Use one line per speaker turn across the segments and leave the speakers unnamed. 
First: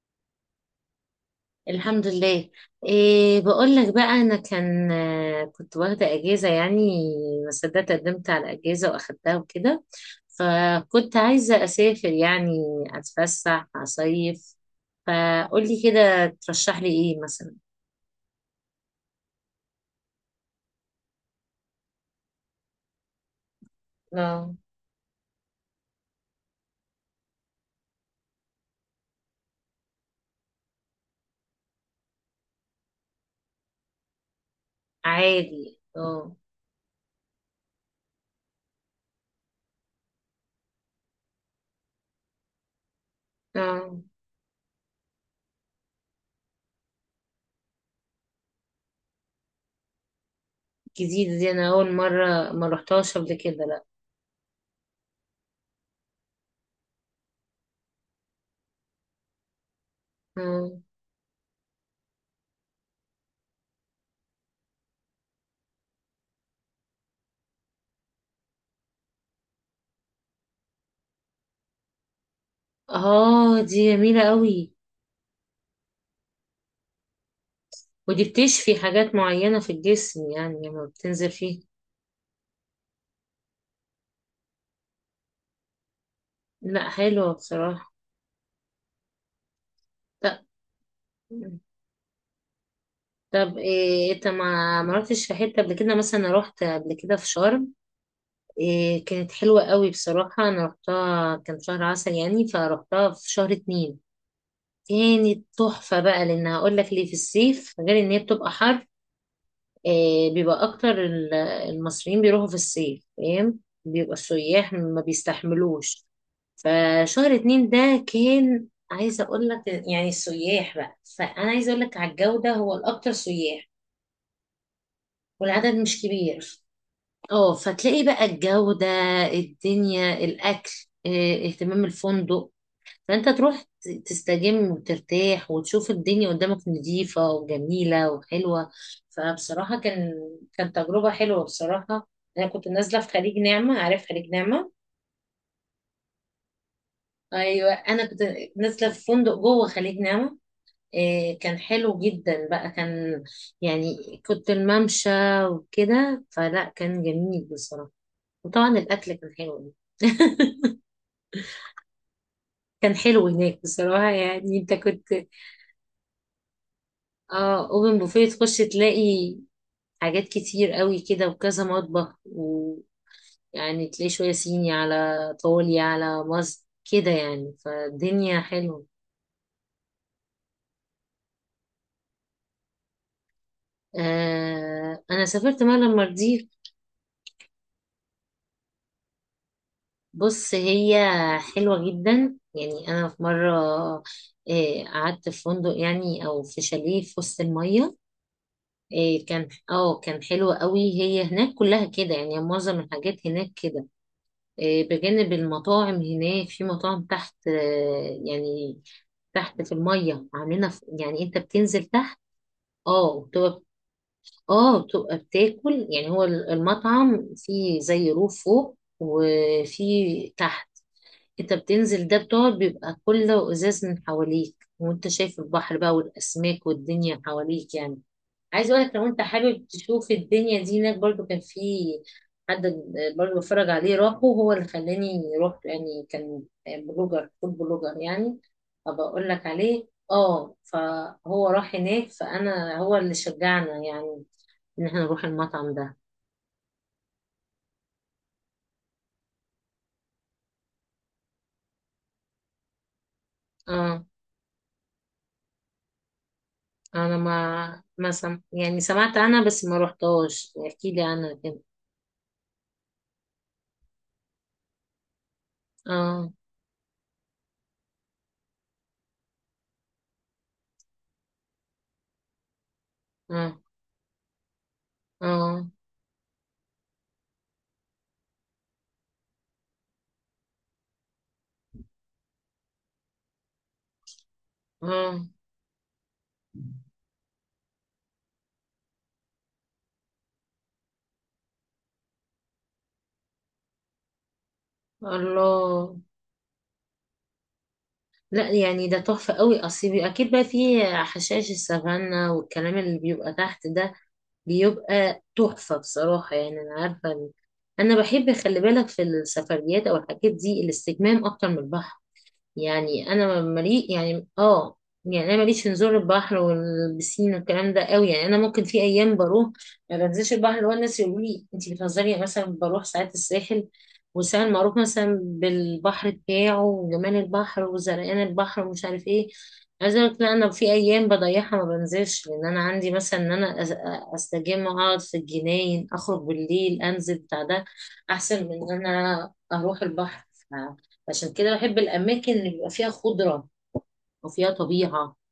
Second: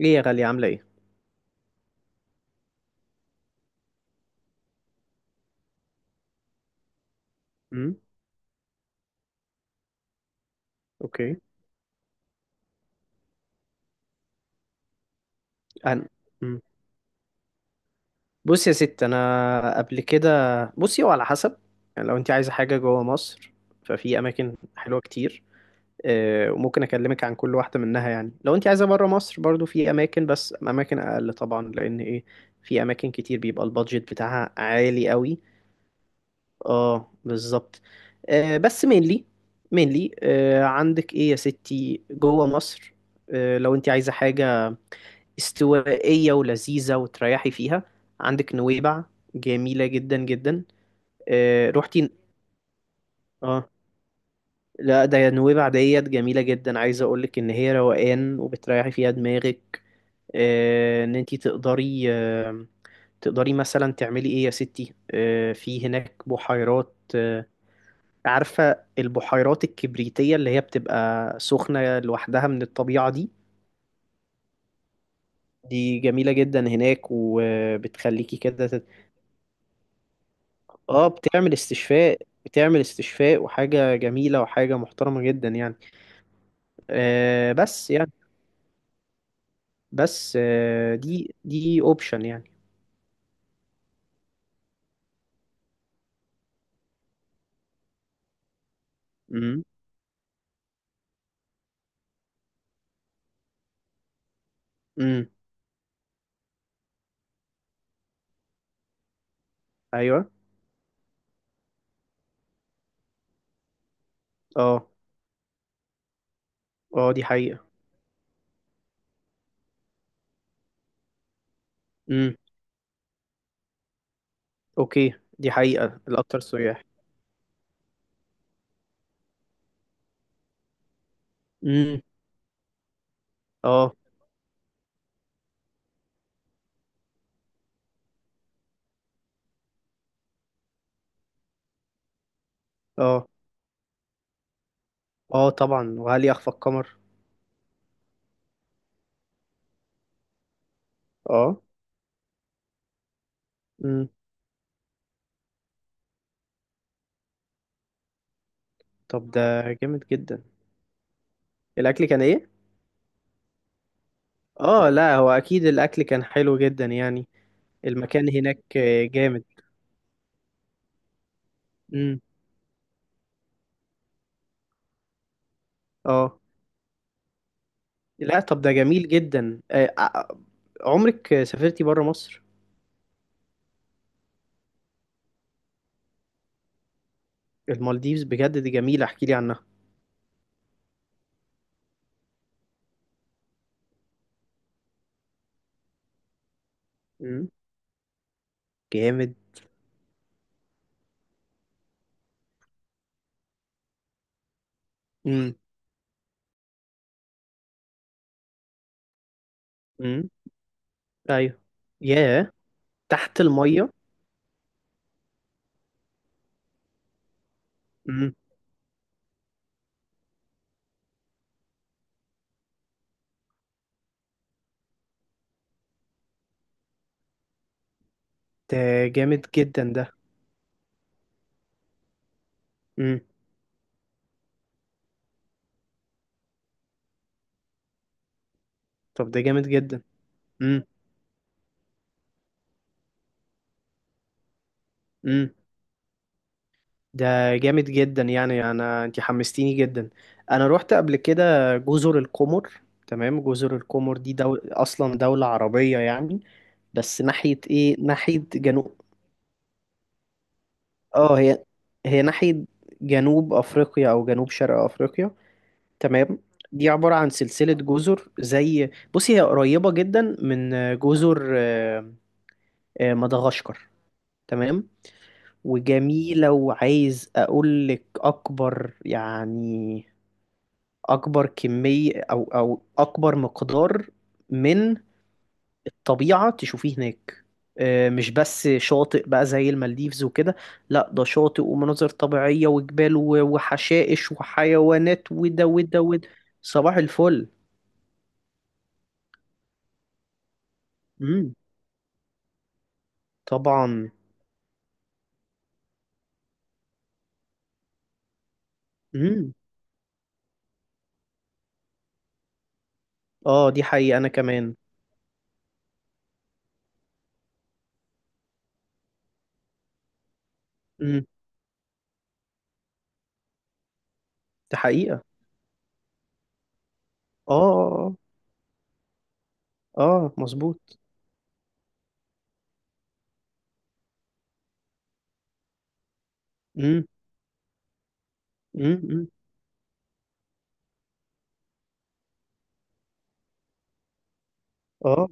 ايه يا غالية، عاملة ايه؟
الحمد لله. إيه، بقول لك بقى، انا كان آه، كنت واخده اجازه يعني. ما صدقت،
امم.
قدمت على اجازه واخدتها وكده. فكنت
اوكي.
عايزه اسافر يعني، اتفسح، اصيف. فقولي
أنا،
كده
امم
ترشح لي ايه مثلا؟
بص يا ست، انا قبل كده. بصي، هو على حسب، يعني لو انت عايزة حاجة جوه مصر ففي
اه.
اماكن حلوة كتير. وممكن اكلمك عن كل واحدة منها. يعني لو انت عايزة بره مصر برضو في اماكن، بس اماكن اقل طبعا لان ايه، في اماكن كتير بيبقى البادجت بتاعها عالي قوي.
عادي، اه.
اه، بالظبط. بس، مينلي. عندك ايه يا ستي جوه مصر؟ لو انت
اه.
عايزة حاجة استوائية ولذيذة وتريحي فيها، عندك نويبع. جميلة جدا جدا.
جديده دي،
آه،
انا اول
روحتي؟
مره ما رحتهاش قبل كده،
اه.
لا.
لا، ده نويبع ديت جميلة جدا. عايزة اقولك ان هي روقان وبتريحي فيها دماغك.
اه.
آه، ان انتي تقدري مثلا تعملي ايه يا ستي. في هناك بحيرات. عارفة البحيرات الكبريتية اللي هي بتبقى سخنة لوحدها من الطبيعة دي؟
دي جميله قوي.
دي جميلة جدا هناك،
ودي
وبتخليكي كده.
بتشفي حاجات معينه في الجسم، يعني لما
اه،
بتنزل
بتعمل
فيها.
استشفاء بتعمل استشفاء، وحاجة جميلة وحاجة محترمة جدا يعني.
لا، حلوة
بس
بصراحة.
يعني. بس،
طب
دي اوبشن يعني.
طب. إيه، انت ما رحتش في حتة قبل كده؟ مثلا أنا رحت قبل كده في شرم. إيه كانت حلوة
امم.
قوي بصراحة، انا رحتها كان شهر عسل يعني، فرحتها في شهر اتنين.
امم.
كانت تحفة بقى، لان هقول لك ليه، في الصيف غير ان هي بتبقى حر.
ايوه.
إيه بيبقى اكتر المصريين بيروحوا في الصيف فاهم، بيبقى السياح
اه.
ما بيستحملوش.
اه، دي
فشهر
حقيقة.
اتنين ده كان، عايزة اقول لك يعني، السياح بقى، فانا عايزة اقول لك على
امم.
الجودة، هو الاكتر سياح.
اوكي، دي
والعدد
حقيقة
مش
الأكتر
كبير.
سياح.
اه فتلاقي بقى الجودة، الدنيا، الاكل، اه، اهتمام
امم.
الفندق. فانت تروح
اه.
تستجم وترتاح، وتشوف الدنيا قدامك نظيفة وجميلة وحلوة. فبصراحة، كان تجربة حلوة بصراحة. انا كنت نازلة في
اه،
خليج نعمة، عارف خليج نعمة؟
اه، طبعا، وهل يخفى القمر.
ايوه، انا كنت نازلة في فندق جوه خليج نعمة. إيه كان
اه.
حلو جدا بقى، كان يعني.
امم.
كنت الممشى وكده، فلا كان جميل بصراحة. وطبعا الأكل
طب،
كان
ده
حلو.
جامد جدا. الأكل كان ايه؟
كان حلو هناك بصراحة، يعني انت
اه،
كنت.
لا هو أكيد الأكل كان حلو جدا يعني.
اه، اوبن بوفيه،
المكان
تخش
هناك
تلاقي
جامد.
حاجات كتير قوي كده، وكذا مطبخ
امم.
ويعني. تلاقي شوية صيني، على طولي على
اه.
مصر كده يعني، فالدنيا
لا، طب ده
حلوة.
جميل جدا. عمرك سافرتي بره مصر؟
انا سافرت مرة المالديف.
المالديفز، بجد دي جميلة، احكي لي عنها.
بص، هي حلوة جدا يعني، أنا في مرة قعدت في فندق يعني، أو في شاليه في وسط
مم.
المية.
جامد.
كان حلو قوي. هي هناك كلها كده يعني، معظم الحاجات هناك كده. بجانب
امم.
المطاعم، هناك في مطاعم تحت، يعني تحت في المية،
امم.
عاملينها يعني أنت
ايوه.
بتنزل تحت.
ياه.
اه
تحت
وبتبقى،
المية.
اه بتبقى بتاكل يعني، هو المطعم فيه زي
امم.
روف فوق وفي تحت. انت بتنزل ده، بتقعد، بيبقى كله ازاز من حواليك، وانت شايف البحر بقى، والاسماك والدنيا حواليك يعني. عايز
ده
اقولك، لو انت
جامد
حابب
جدا ده.
تشوف الدنيا دي، هناك برضو كان في حد
امم.
برضو بتفرج عليه، راحه، هو اللي خلاني رحت يعني، كان بلوجر، فود بلوجر يعني. ابقى اقول
طب، ده
لك
جامد
عليه،
جدا.
اه.
امم.
فهو راح هناك، فانا هو اللي شجعنا يعني، ان احنا نروح
امم.
المطعم ده.
ده جامد جدا يعني. انا، انت حمستيني جدا. انا روحت قبل كده جزر القمر. تمام، جزر
اه
القمر دي اصلا دولة عربية يعني.
انا
بس ناحية
ما
ايه،
ما سم...
ناحية
يعني
جنوب.
سمعت عنها، بس ما رحتهاش، احكي لي عنها
اه،
كده.
هي ناحية جنوب أفريقيا أو جنوب شرق أفريقيا.
اه،
تمام. دي عبارة عن سلسلة جزر. زي بصي، هي قريبة جدا من جزر
اه،
مدغشقر. تمام.
اه،
وجميلة، وعايز أقولك أكبر يعني. أكبر كمية أو أكبر مقدار من
اه.
طبيعة تشوفيه هناك. مش بس شاطئ بقى زي المالديفز وكده. لا، ده شاطئ ومناظر طبيعية وجبال وحشائش وحيوانات وده
الله!
وده وده. صباح الفل.
لا يعني، ده تحفة قوي، اصل اكيد بقى فيه حشائش
امم.
السافانا والكلام اللي بيبقى تحت ده.
طبعا.
بيبقى تحفة بصراحة يعني، انا عارفة انا بحب، خلي بالك، في
امم.
السفريات او الحاجات دي الاستجمام اكتر من البحر. يعني انا
اه، دي
ملي
حقيقة
يعني،
انا كمان.
اه. يعني انا ماليش في نزول البحر والبسين والكلام ده قوي، يعني انا ممكن في ايام بروح ما بنزلش البحر، اللي هو الناس يقولوا
امم.
لي انت بتهزري، يعني مثلا بروح ساعات الساحل. والساحل
دي
معروف مثلا
حقيقة.
بالبحر بتاعه، وجمال
اه،
البحر،
اه،
وزرقان البحر، ومش عارف ايه. عايزه
اه.
اقول لك، لا،
آه،
انا في
مظبوط.
ايام بضيعها ما بنزلش، لان انا عندي مثلا ان انا استجم، اقعد في الجناين، اخرج بالليل،
امم.
انزل بتاع ده، احسن من ان
امم.
انا اروح البحر. عشان كده بحب الأماكن اللي بيبقى فيها خضرة وفيها طبيعة.
اه،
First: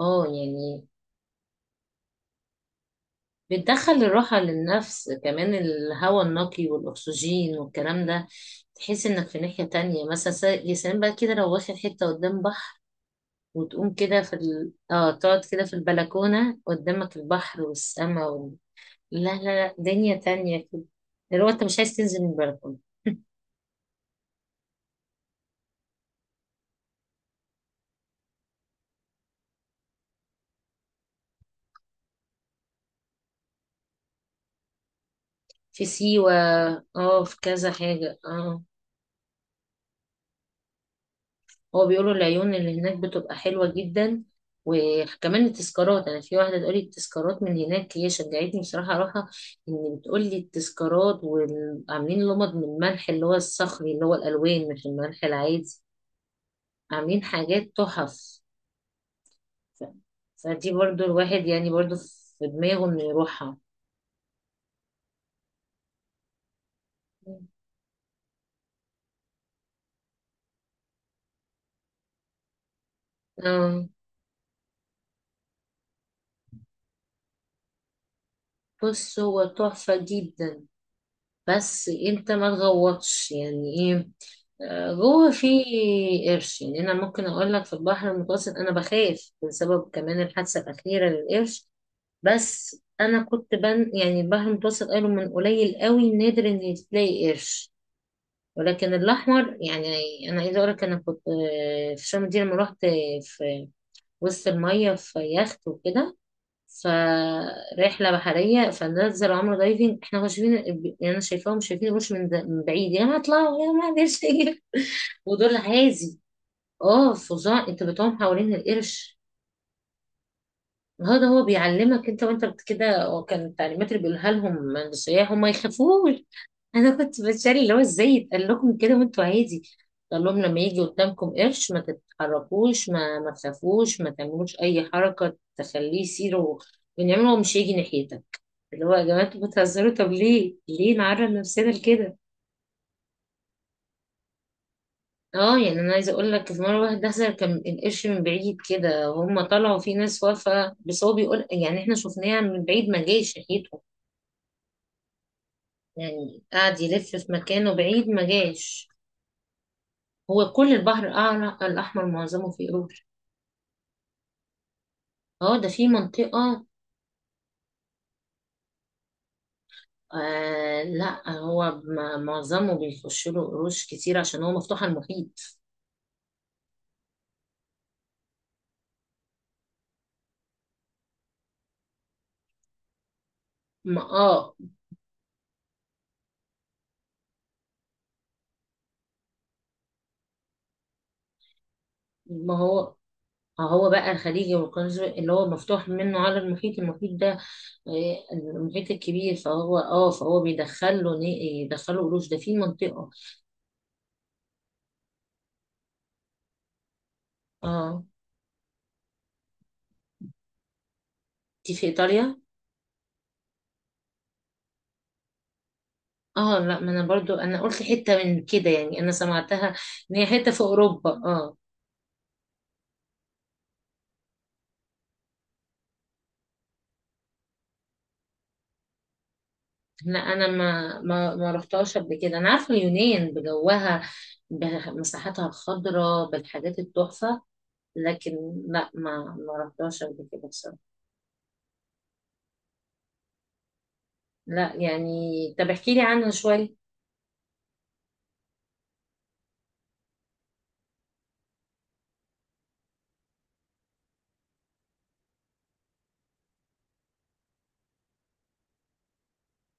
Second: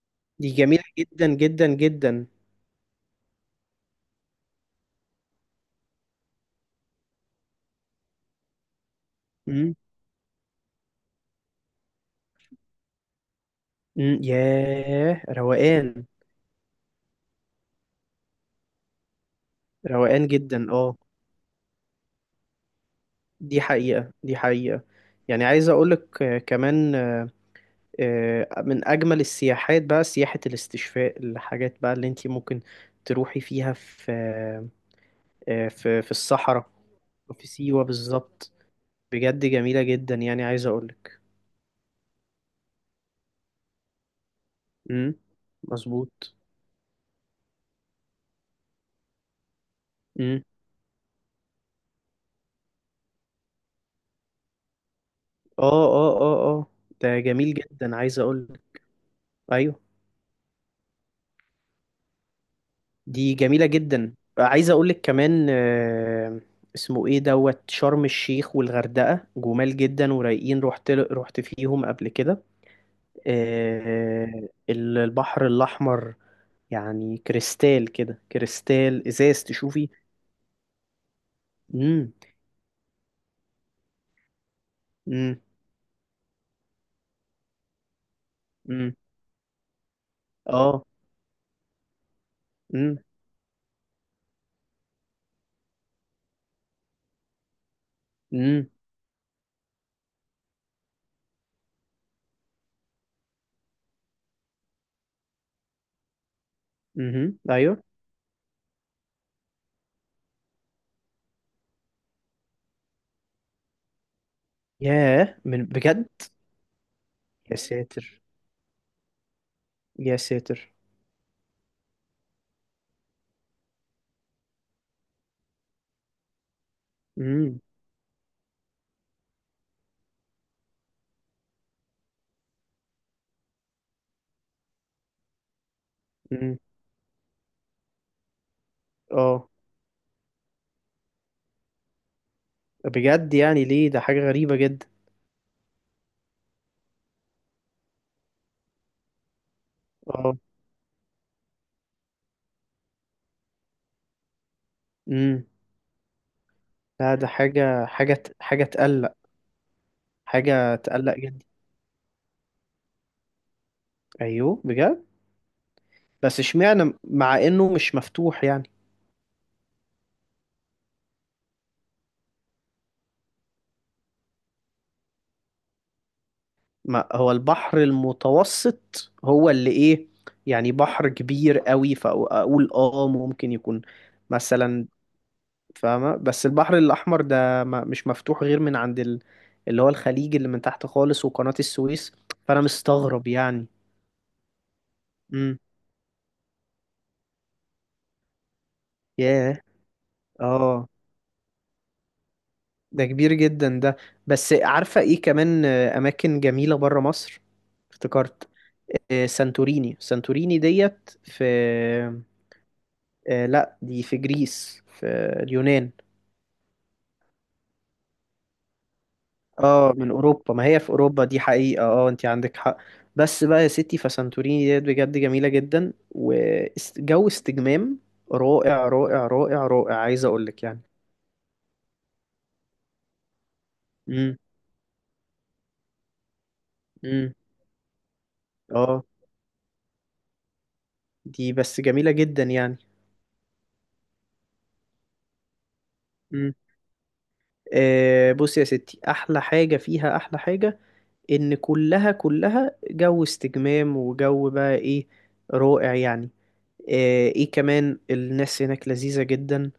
اه
دي جميلة
يعني،
جدا جدا جدا.
بتدخل الراحة للنفس، كمان الهواء النقي والأكسجين والكلام ده. تحس إنك في ناحية
امم.
تانية، مثلا يا سلام بقى كده، لو واخد حتة قدام بحر، وتقوم
امم.
كده في ال... اه
ياه،
تقعد كده في
روقان.
البلكونة، قدامك البحر والسما. لا، لا، لا، دنيا
روقان جدا.
تانية كده،
اه.
اللي هو انت مش عايز تنزل من البلكونة.
دي حقيقة، دي حقيقة. يعني عايز أقولك، كمان، من أجمل السياحات بقى سياحة الاستشفاء. الحاجات بقى اللي انتي ممكن تروحي فيها في آه،
في
في في
سيوة.
الصحراء.
اه، في
وفي
كذا
سيوة
حاجة،
بالظبط.
اه.
بجد جميلة جدا، يعني عايز أقولك.
هو بيقولوا العيون اللي هناك بتبقى حلوة جدا،
امم.
وكمان التذكارات، انا
مظبوط.
في واحدة تقولي التذكارات من هناك، هي شجعتني بصراحة اروحها. ان بتقولي
امم.
التذكارات، وعاملين لمض من الملح، اللي هو الصخري، اللي هو الالوان، مش الملح العادي.
اه، اه، اه، اه. ده
عاملين
جميل
حاجات
جدا عايز
تحف.
أقولك. أيوة.
ف- فدي برضو الواحد يعني، برضو في دماغه انه
دي
يروحها.
جميلة جدا، عايز أقولك كمان. اسمه إيه دوت شرم الشيخ والغردقة. جمال جدا ورايقين. رحت فيهم قبل كده.
آم،
البحر الأحمر. يعني كريستال كده، كريستال
بص
إزاز
هو
تشوفي.
تحفة جدا، بس
مم.
انت ما تغوطش يعني ايه، جوه،
مم.
في قرش. يعني انا ممكن اقول لك، في البحر المتوسط انا
مم.
بخاف، بسبب كمان الحادثه
آه.
الاخيره للقرش. بس
مم.
انا كنت يعني البحر المتوسط قالوا من قليل قوي، نادر ان تلاقي قرش.
مم.
ولكن الاحمر يعني، انا عايزه اقول لك، انا كنت في شرم دي لما رحت، في وسط الميه في يخت وكده،
مم. أيوه.
فرحله بحريه، فنزل عمرو دايفنج، احنا مش شايفين. يعني انا شايفاهم شايفين القرش من بعيد، يا ما اطلعوا يا ما قدرش يجي،
ياه،
ودول
من بجد.
عازي. اه
يا
فظاع، انت بتقوم
ساتر،
حوالين القرش.
يا ساتر.
هو ده، هو بيعلمك انت، وانت كده، وكان التعليمات اللي بيقولها لهم للسياح هم ما يخافوش. انا كنت بتشاري،
مم.
اللي هو ازاي يتقال لكم كده وانتوا عادي. قال لهم لما يجي قدامكم قرش، ما تتحركوش، ما تخافوش، ما تعملوش اي حركه تخليه يصير،
مم.
ونعمله هو مش هيجي ناحيتك. اللي هو، يا جماعه، انتوا
آه.
بتهزروا، طب ليه، ليه نعرض نفسنا لكده؟
بجد يعني ليه؟ ده حاجة غريبة جدا.
اه يعني انا عايزه اقول لك، في مره واحد دخل كان القرش من بعيد كده، هم طلعوا، في ناس
آه.
واقفه، بس هو بيقول يعني احنا شفناه من بعيد، ما جاش ناحيته،
مم.
يعني قعد يلف
لا، ده
في مكانه
حاجة
بعيد،
حاجة
ما
ت- حاجة
جاش.
تقلق.
هو كل
حاجة
البحر
تقلق جدا.
الاحمر معظمه فيه قروش،
أيوه، بجد.
اه. ده في
بس
منطقه.
اشمعنى مع إنه مش مفتوح يعني.
آه لا، هو معظمه بيخش له قروش كتير عشان هو مفتوح على المحيط.
ما هو البحر المتوسط هو اللي إيه، يعني بحر كبير قوي، فأقول ممكن يكون
ما اه
مثلا. فاهمة. بس البحر الأحمر ده، ما مش مفتوح غير من عند اللي هو الخليج اللي من تحت خالص وقناة السويس.
ما
فأنا
هو،
مستغرب يعني.
هو بقى الخليجي والقناص اللي هو
امم.
مفتوح منه على المحيط، المحيط ده، المحيط الكبير،
ياه.
فهو
اه.
بيدخله، يدخله قروش، ده في
ده
منطقة.
كبير جدا ده. بس عارفة ايه كمان، اماكن جميلة برا مصر؟
اه
افتكرت سانتوريني ديت في.
دي في ايطاليا.
لا، دي في جريس، في اليونان.
اه لا، ما انا برضو انا قلت حتة من كده يعني، انا سمعتها
اه، من
ان هي حتة
اوروبا،
في
ما هي في
اوروبا،
اوروبا. دي
اه.
حقيقة، اه، انت عندك حق. بس بقى يا ستي، فسانتوريني ديت بجد جميلة جدا، وجو استجمام رائع رائع رائع رائع،
لا،
عايز
انا
اقولك يعني.
ما رحتهاش قبل كده، انا عارفة اليونان بجوها،
امم.
بمساحاتها الخضراء، بالحاجات
امم.
التحفة. لكن لا،
اه.
ما رحتهاش قبل كده بصراحة.
دي بس جميلة جدا يعني.
لا يعني، طب احكي لي عنه
إمم.
شوية.
بص يا ستي، احلى حاجة فيها، احلى حاجة ان كلها كلها جو استجمام، وجو بقى ايه، رائع يعني. ايه كمان، الناس هناك لذيذة جدا.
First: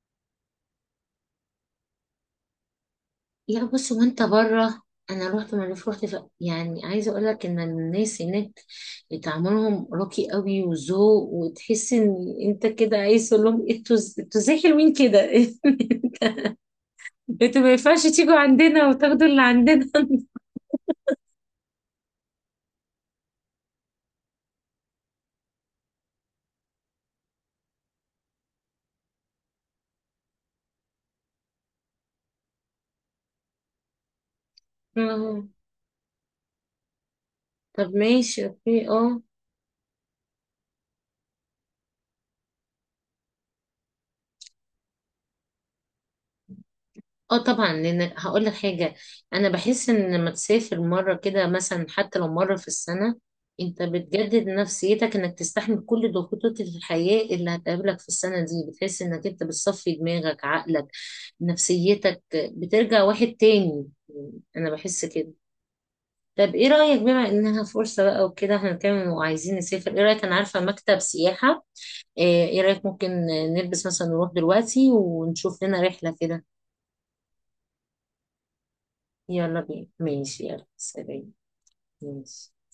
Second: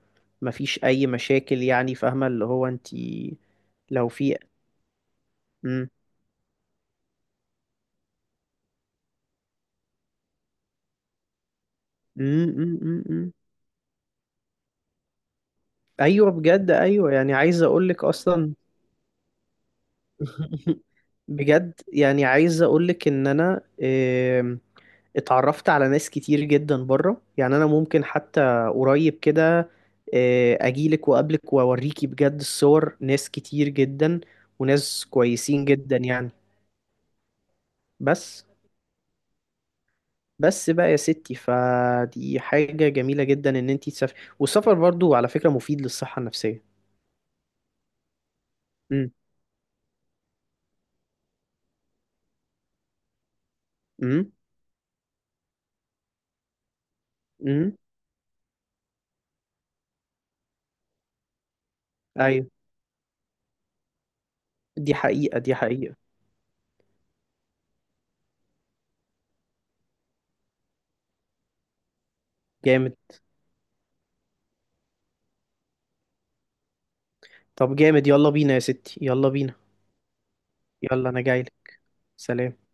مفيش اي مشاكل يعني، فاهمة اللي هو انتي
لا، بص،
لو
وانت
في.
بره، انا رحت مالديف،
مم.
رحت يعني عايزه اقول لك ان الناس هناك تعاملهم راقي قوي، وذوق، وتحس ان
مم.
انت
مم.
كده
مم.
عايز
مم.
تقول لهم "إيه، انتوا ازاي حلوين كده؟
ايوه، بجد، ايوه. يعني
انتوا
عايز
ما ينفعش
اقولك
تيجوا
اصلا.
عندنا وتاخدوا اللي عندنا".
بجد يعني، عايز اقولك ان انا اتعرفت على ناس كتير جدا بره. يعني انا ممكن حتى قريب كده اجيلك واقابلك، واوريكي بجد الصور، ناس كتير جدا وناس
آه.
كويسين جدا يعني.
طب،
بس
ماشي، اوكي، اه.
بس بقى يا ستي، فدي حاجة جميلة جدا ان انتي تسافري. والسفر برضو على فكرة مفيد للصحة النفسية.
اه طبعا، لان هقول لك حاجه،
امم.
انا بحس ان لما تسافر مره كده مثلا، حتى لو مره في السنه، انت
امم.
بتجدد نفسيتك، انك تستحمل كل ضغوطات الحياه اللي
امم.
هتقابلك في السنه دي، بتحس انك انت بتصفي دماغك، عقلك، نفسيتك
ايوه.
بترجع واحد تاني. انا
دي
بحس كده.
حقيقة، دي حقيقة.
طب ايه رايك؟ بما انها فرصه بقى وكده، احنا بنتكلم وعايزين نسافر، ايه رايك؟ انا عارفه مكتب سياحه، إيه رايك،
جامد.
ممكن نلبس مثلا نروح دلوقتي ونشوف لنا رحله كده؟
طب جامد، يلا بينا يا ستي، يلا بينا.
يلا بينا، ماشي، يلا
يلا انا
سلام.
جايلك.
ماشي.
سلام.